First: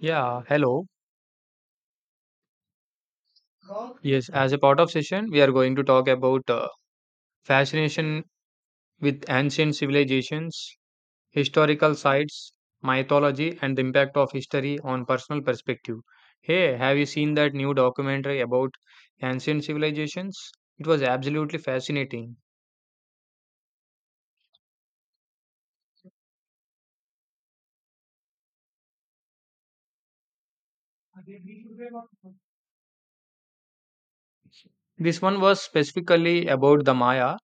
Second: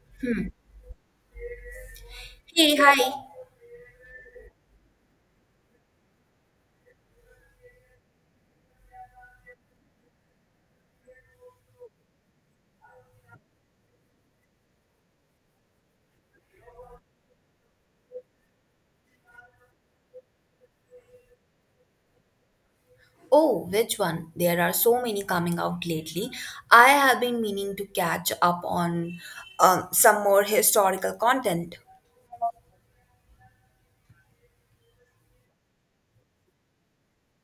Yeah, hello. Hey, hi. Yes, as a part of session, we are going to talk about fascination with ancient civilizations, historical sites, mythology, and the impact of history on personal perspective. Hey, have you seen that new documentary about ancient civilizations? It was absolutely fascinating. Oh, which one? There are so many coming out lately. I have been meaning to catch up on some more historical content. This one was specifically about the Maya.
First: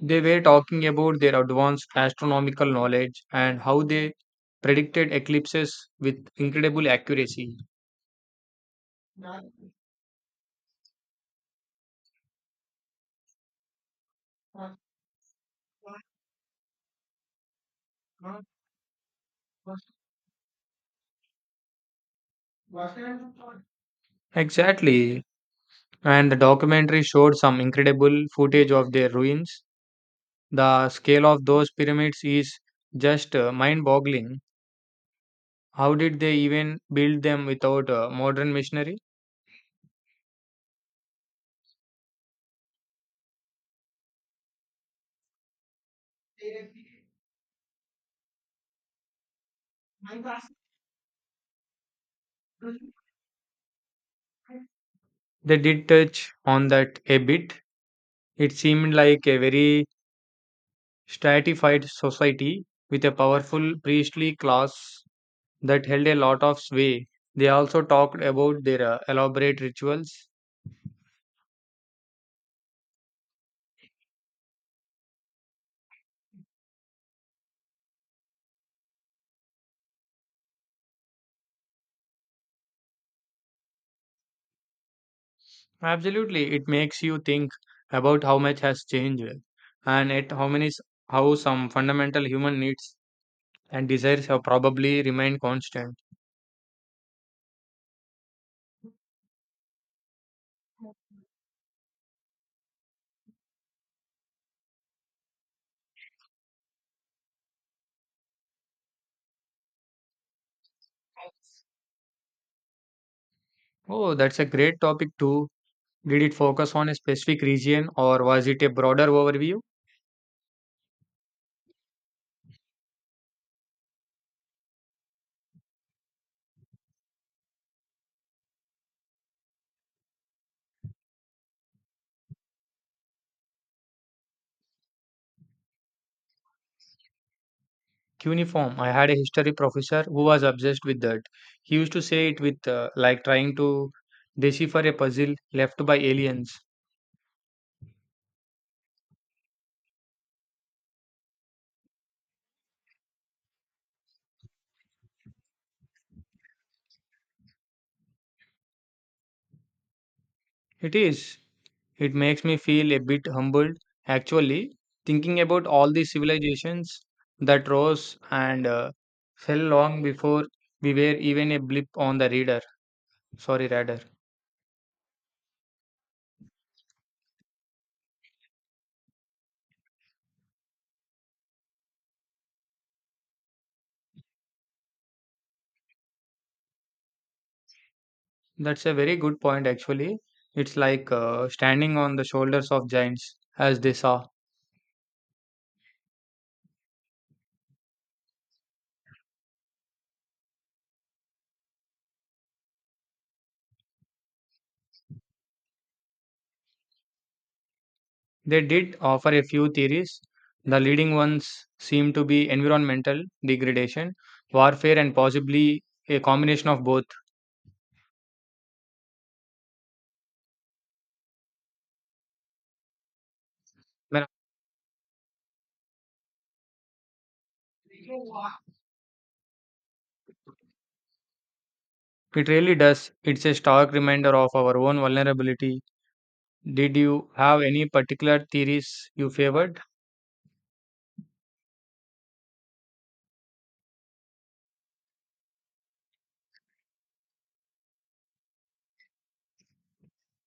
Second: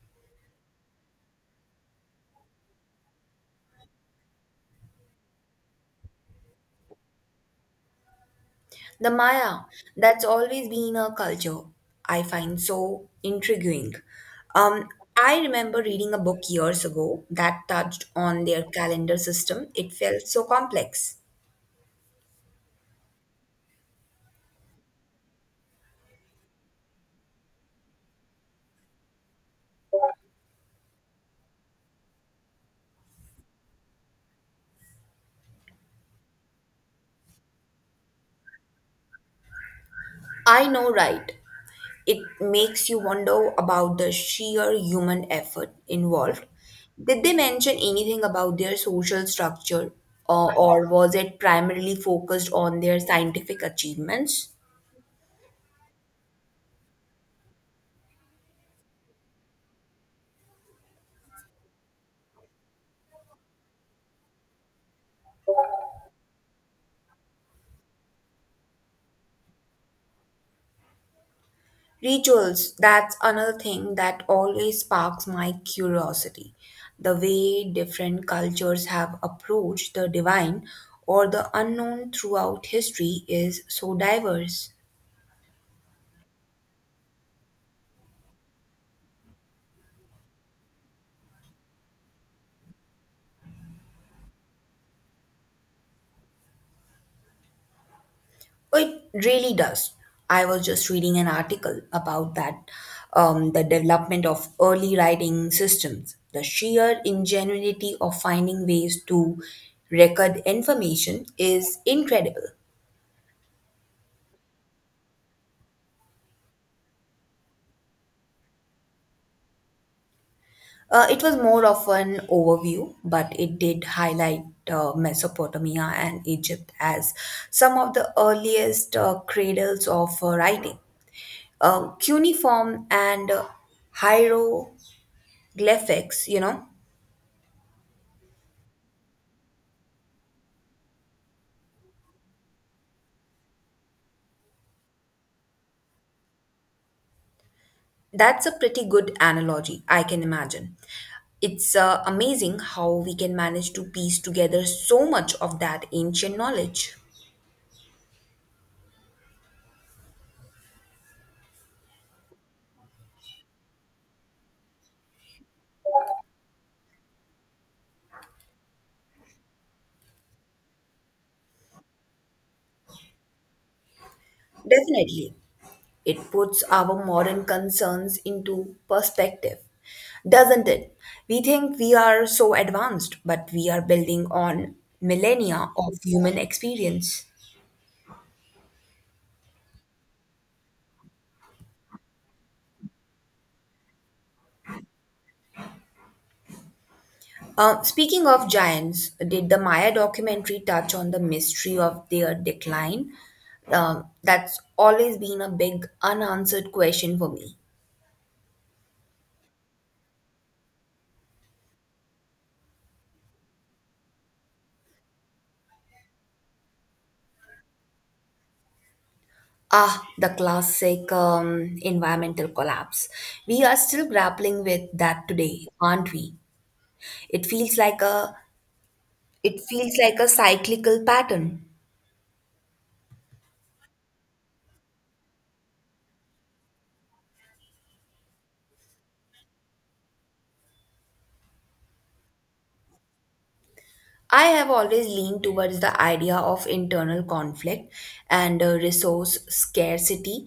They were talking about their advanced astronomical knowledge and how they predicted eclipses with incredible accuracy. The Maya, that's always been a culture I find so intriguing. Um, I remember reading a book years ago that touched on their calendar system. It felt so complex. Exactly. And the documentary showed some incredible footage of their ruins. The scale of those pyramids is just mind boggling. How did they even build them without a modern machinery? I know, right? It makes you wonder about the sheer human effort involved. Did they mention anything about their social structure, or was it primarily focused on their scientific achievements? They did touch on that a bit. It seemed like a very stratified society with a powerful priestly class that held a lot of sway. They also talked about their elaborate rituals. Rituals, that's another thing that always sparks my curiosity. The way different cultures have approached the divine or the unknown throughout history is so diverse. Absolutely, it makes you think about how much has changed and at how some fundamental human needs and desires have probably remained constant. It really does. I was just reading an article about that, the development of early writing systems, the sheer ingenuity of finding ways to record information is incredible. Oh, that's a great topic too. Did it focus on a specific region or was it a broader overview? It was more of an overview, but it did highlight Mesopotamia and Egypt as some of the earliest cradles of writing. Cuneiform and hieroglyphics, you know, Cuneiform. I had a history professor who was obsessed with that. He used to say it with like trying to decipher a puzzle left by aliens. that's a pretty good analogy, I can imagine. It's amazing how we can manage to piece together so much of that ancient knowledge. It is. It makes me feel a bit humbled, actually, thinking about all the civilizations that rose and fell long before we were even a blip on the radar. Sorry, radar. Definitely, it puts our modern concerns into perspective, doesn't it? We think we are so advanced, but we are building on millennia of human experience. That's a very good point, actually. It's like standing on the shoulders of giants, as they saw. Speaking of giants, did the Maya documentary touch on the mystery of their decline? That's always been a big unanswered question for me. They did offer a few theories. The leading ones seem to be environmental degradation, warfare, and possibly a combination of both. Ah, the classic environmental collapse. We are still grappling with that today, aren't we? It feels like a it feels like a cyclical pattern. It really does. It's a stark reminder of our own vulnerability. Did you have any particular theories you favored? I have always leaned towards the idea of internal conflict and resource scarcity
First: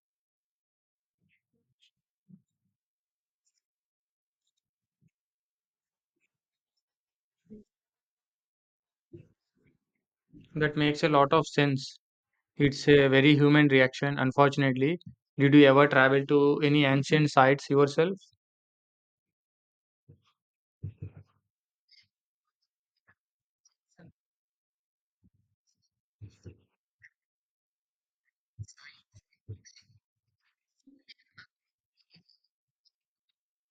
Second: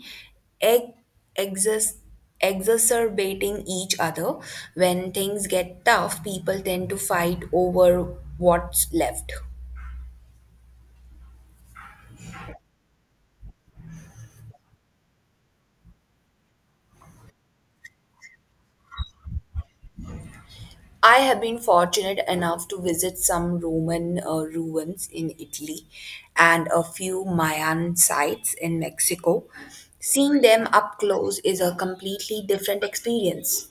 ex- exas- exacerbating each other. When things get tough, people tend to fight over what's left. That makes a lot of sense. It's a very human reaction, unfortunately. Did you ever travel to any ancient sites yourself? I have been fortunate enough to visit some Roman ruins in Italy and a few Mayan sites in Mexico. Seeing them up close is a completely different experience.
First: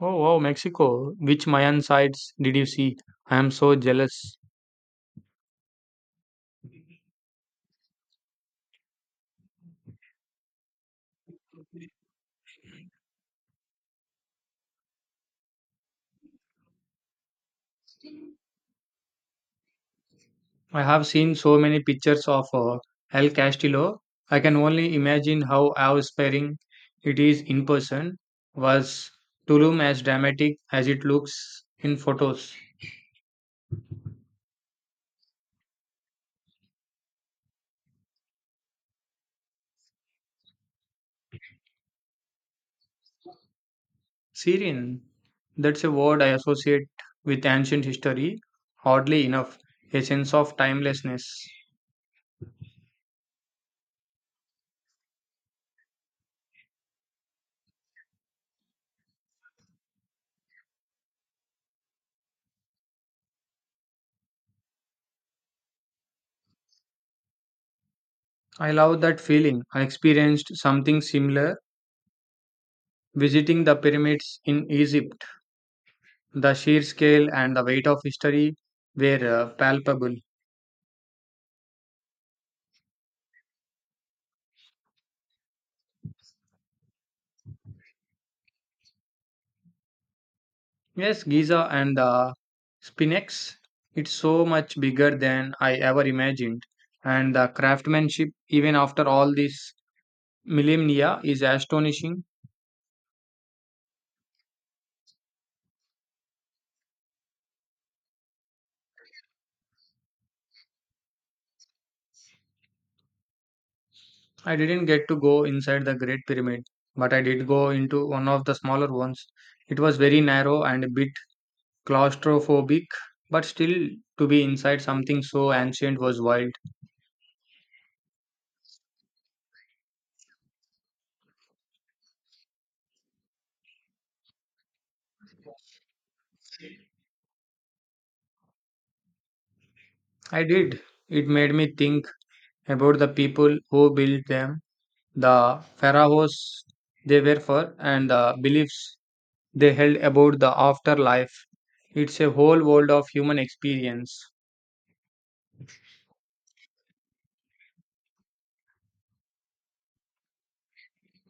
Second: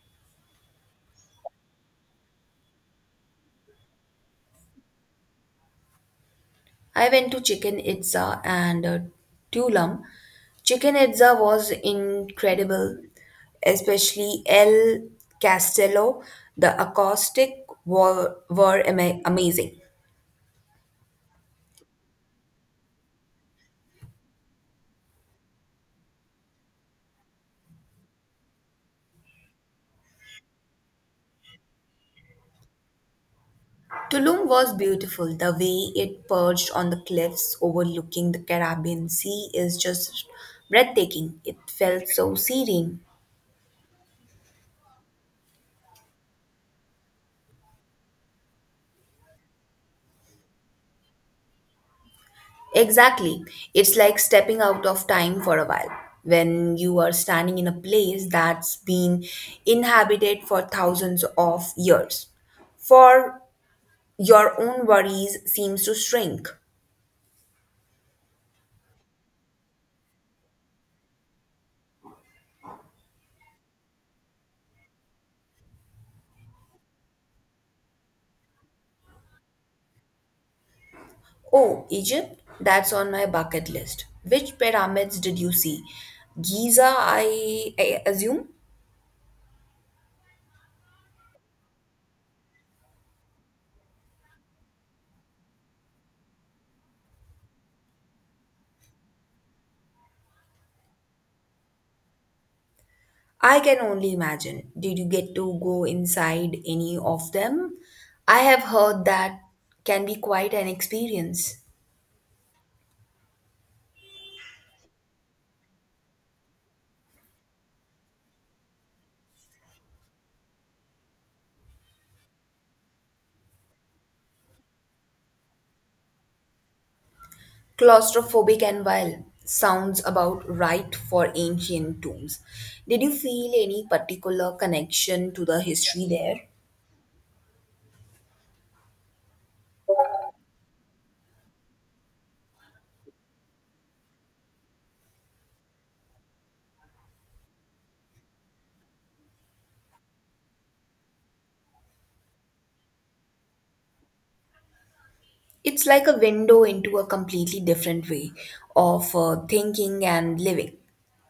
Oh, wow, Mexico. Which Mayan sites did you see? I am so jealous. I went to Chichen Itza and Tulum. Chichen Itza was incredible, especially El Castello. The acoustic were amazing. I have seen so many pictures of El Castillo. I can only imagine how awe-inspiring it is in person. Was Tulum as dramatic as it looks in photos? Tulum was beautiful. The way it perched on the cliffs overlooking the Caribbean Sea is just breathtaking. It felt so serene. Syrian, that's a word I associate with ancient history. Oddly enough, a sense of timelessness. Exactly. It's like stepping out of time for a while when you are standing in a place that's been inhabited for thousands of years. For your own worries seems to shrink. I love that feeling. I experienced something similar visiting the pyramids in Egypt. The sheer scale and the weight of history were palpable. Oh, Egypt? That's on my bucket list. Which pyramids did you see? Giza, I assume? Yes, Giza and the Spinnex. It's so much bigger than I ever imagined. And the craftsmanship, even after all this millennia, is astonishing. I can only imagine. Did you get to go inside any of them? I have heard that can be quite an experience. I didn't get to go inside the Great Pyramid, but I did go into one of the smaller ones. It was very narrow and a bit claustrophobic, but still, to be inside something so ancient was wild. Claustrophobic and wild sounds about right for ancient tombs. Did you feel any particular connection to the history there? I did. It made me think about the people who built them, the pharaohs they were for, and the beliefs they held about the afterlife. It's a whole world of human experience. It's like a window into a completely different way of thinking and living.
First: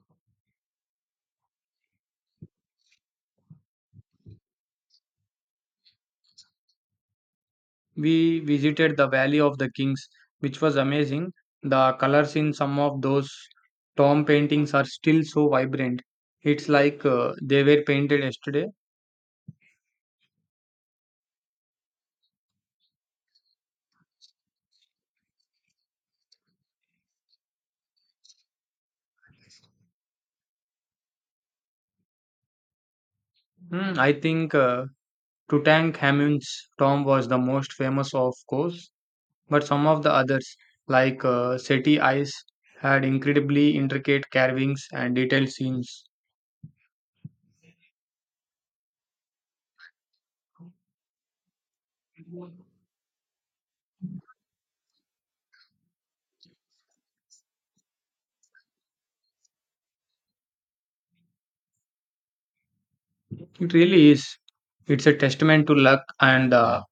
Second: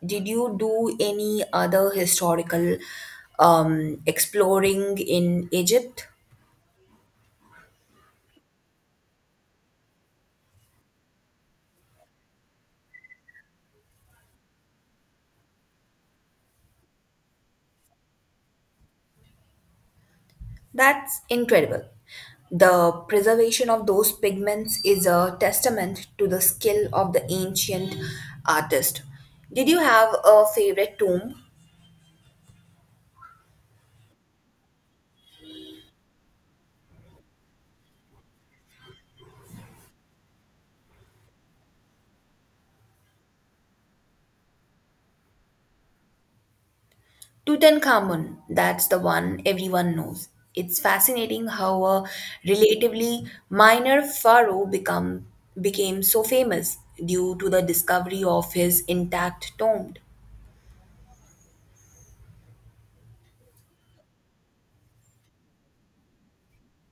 Did you do any other historical exploring in Egypt? We visited the Valley of the Kings, which was amazing. The colors in some of those tomb paintings are still so vibrant. It's like they were painted yesterday. That's incredible. The preservation of those pigments is a testament to the skill of the ancient artist. Did you have a favorite tomb? Hmm, I think Tutankhamun's tomb was the most famous, of course, but some of the others, like Seti Ice, had incredibly intricate carvings and detailed scenes. Tutankhamun, that's the one everyone knows. It's fascinating how a relatively minor pharaoh became so famous due to the discovery of his intact tomb. It really is. It's a testament to luck and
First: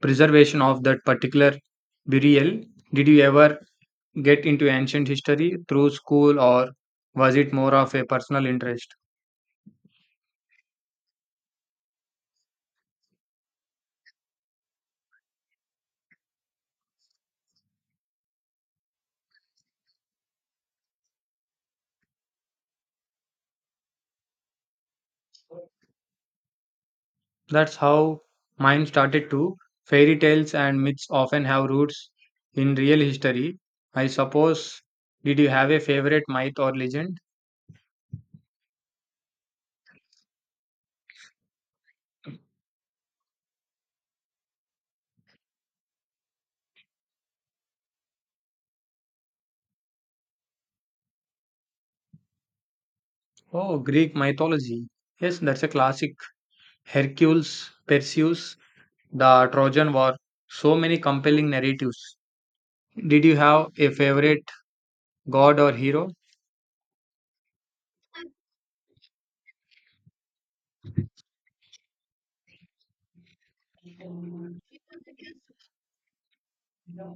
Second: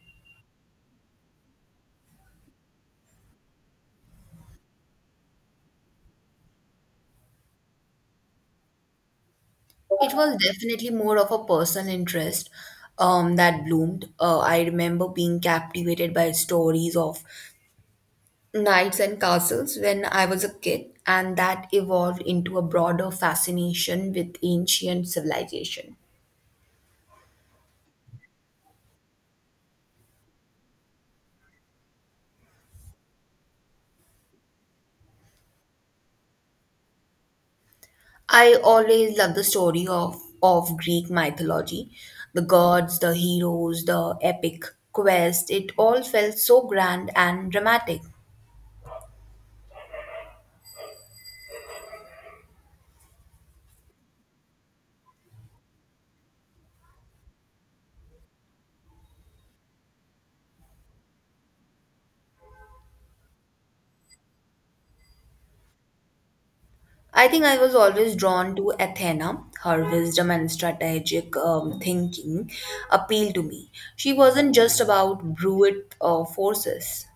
preservation of that particular burial. Did you ever get into ancient history through school, or was it more of a personal interest? It was definitely more of a personal interest that bloomed. I remember being captivated by stories of knights and castles when I was a kid, and that evolved into a broader fascination with ancient civilization. That's how mine started too. Fairy tales and myths often have roots in real history. I suppose, did you have a favorite myth or legend? I always loved the story of Greek mythology the gods, the heroes, the epic quest. It all felt so grand and dramatic. Oh, Greek mythology. Yes, that's a classic. Hercules, Perseus, the Trojan War. So many compelling narratives. Did you have a favorite god or hero? I think I was always drawn to Athena. Her wisdom and strategic thinking appealed to me. She wasn't just about brute forces.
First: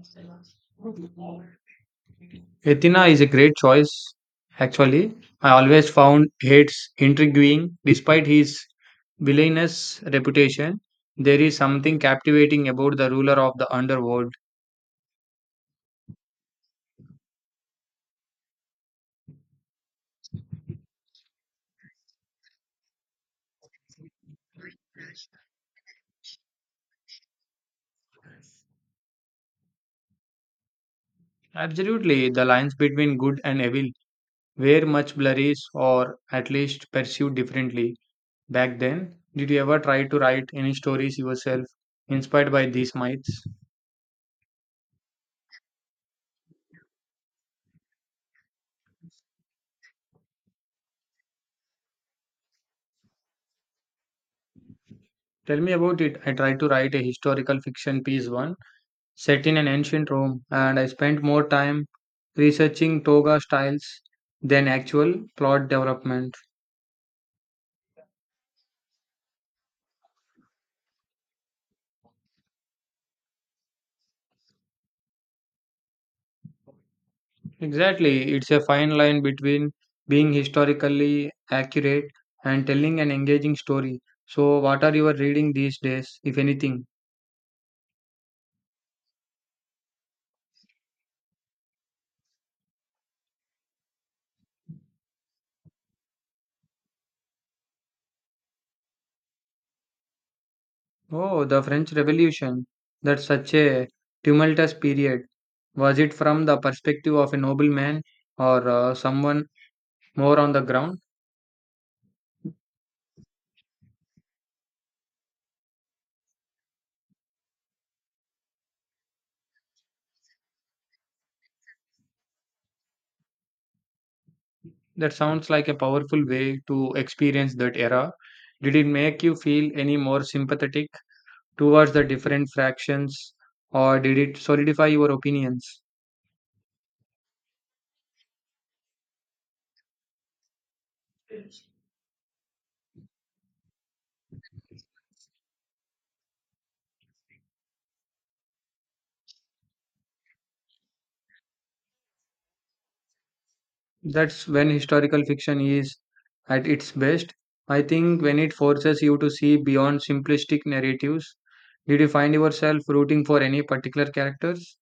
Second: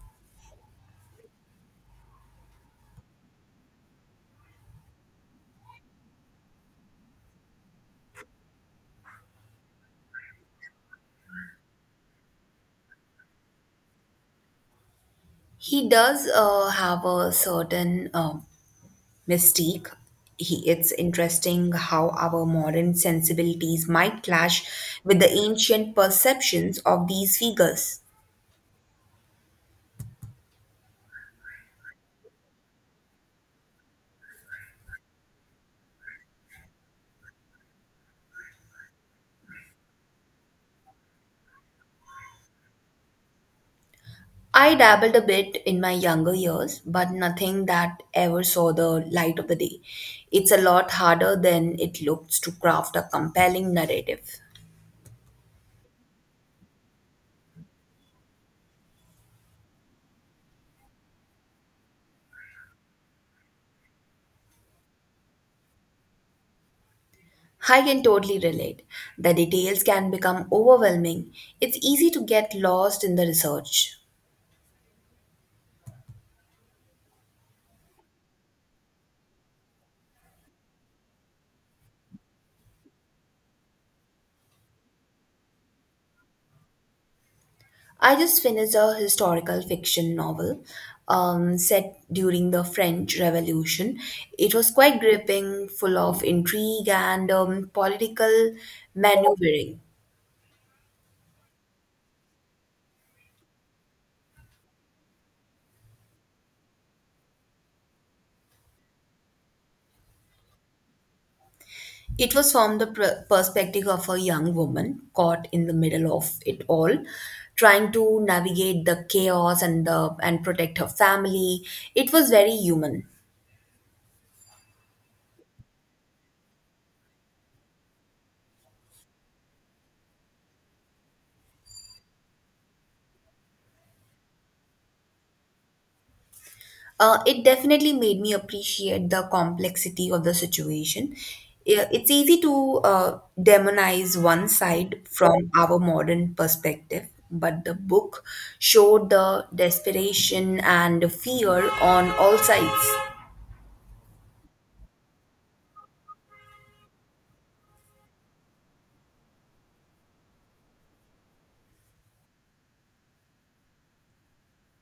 Athena is a great choice, actually. I always found Hades intriguing. Despite his villainous reputation, there is something captivating about the ruler of the underworld. He does have a certain mystique. It's interesting how our modern sensibilities might clash with the ancient perceptions of these figures. Absolutely, the lines between good and evil were much blurry or at least perceived differently. Back then, did you ever try to write any stories yourself inspired by these myths? I dabbled a bit in my younger years, but nothing that ever saw the light of the day. It's a lot harder than it looks to craft a compelling narrative. Tell me about it. I tried to write a historical fiction piece one set in an ancient Rome, and I spent more time researching toga styles than actual plot development. I can totally relate. The details can become overwhelming. It's easy to get lost in the research. Exactly, it's a fine line between being historically accurate and telling an engaging story. So, what are you reading these days, if anything? I just finished a historical fiction novel set during the French Revolution. It was quite gripping, full of intrigue and political maneuvering. Oh, the French Revolution. That's such a tumultuous period. Was it from the perspective of a nobleman or someone more on the ground? It was from the perspective of a young woman caught in the middle of it all, trying to navigate the chaos and protect her family. It was very human. That sounds like a powerful way to experience that era. Did it make you feel any more sympathetic towards the different fractions or did it solidify your opinions? It definitely made me appreciate the complexity of the situation. Yeah, it's easy to demonize one side from our modern perspective, but the book showed the desperation and fear on all sides. That's when historical fiction is at its best. I think when it forces you to see beyond simplistic narratives. Did you find yourself rooting for any particular characters?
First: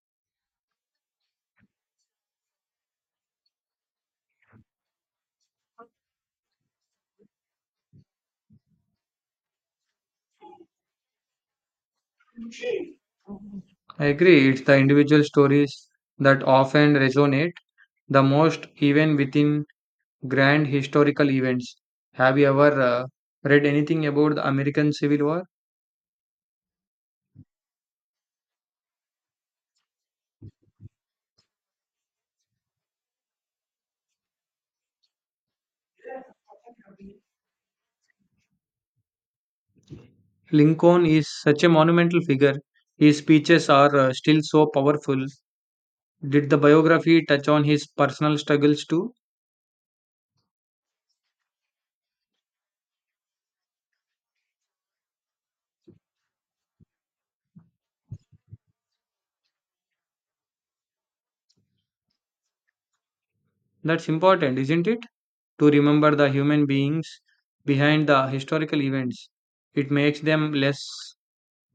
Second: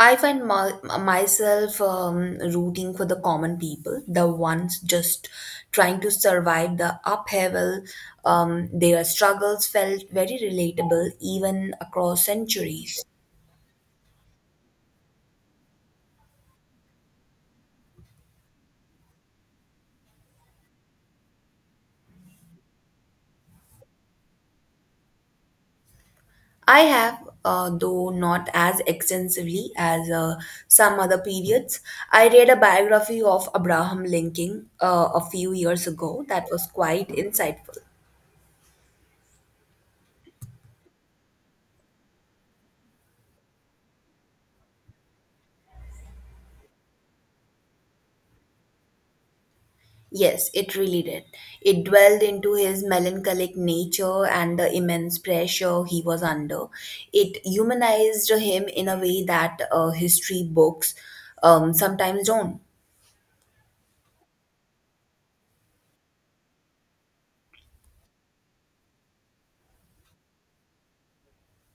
I find my, myself rooting for the common people, the ones just trying to survive the upheaval. Their struggles felt very relatable even across centuries. I agree, it's the individual stories that often resonate the most, even within grand historical events. Have you ever read anything about the American Civil War? I have, though not as extensively as some other periods, I read a biography of Abraham Lincoln a few years ago that was quite insightful. Lincoln is such a monumental figure. His speeches are still so powerful. Did the biography touch on his personal struggles too? Yes, it really did. It dwelled into his melancholic nature and the immense pressure he was under. It humanized him in a way that history books sometimes don't. That's important, isn't it? To remember the human beings behind the historical events. It makes them less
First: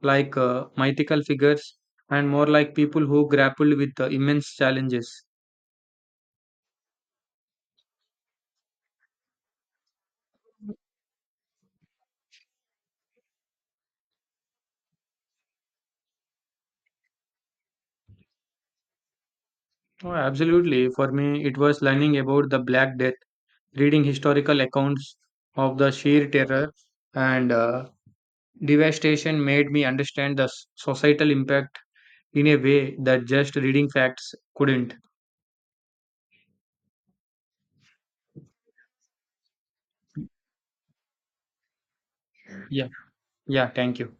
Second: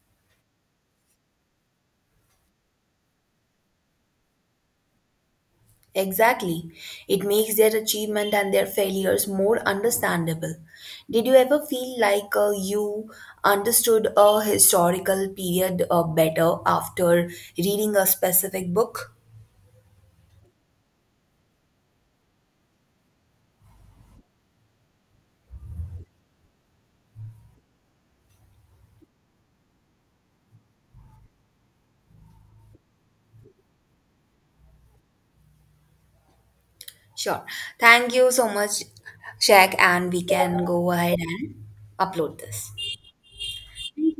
like mythical figures and more like people who grappled with immense challenges. Exactly. It makes their achievement and their failures more understandable. Did you ever feel like you understood a historical period better after reading a specific book? Oh, absolutely. For me, it was learning about the Black Death, reading historical accounts of the sheer terror and devastation made me understand the societal impact in a way that just reading facts couldn't. Sure. Thank you so much, Shaq, and we can go ahead and upload this. Yeah, yeah, thank you.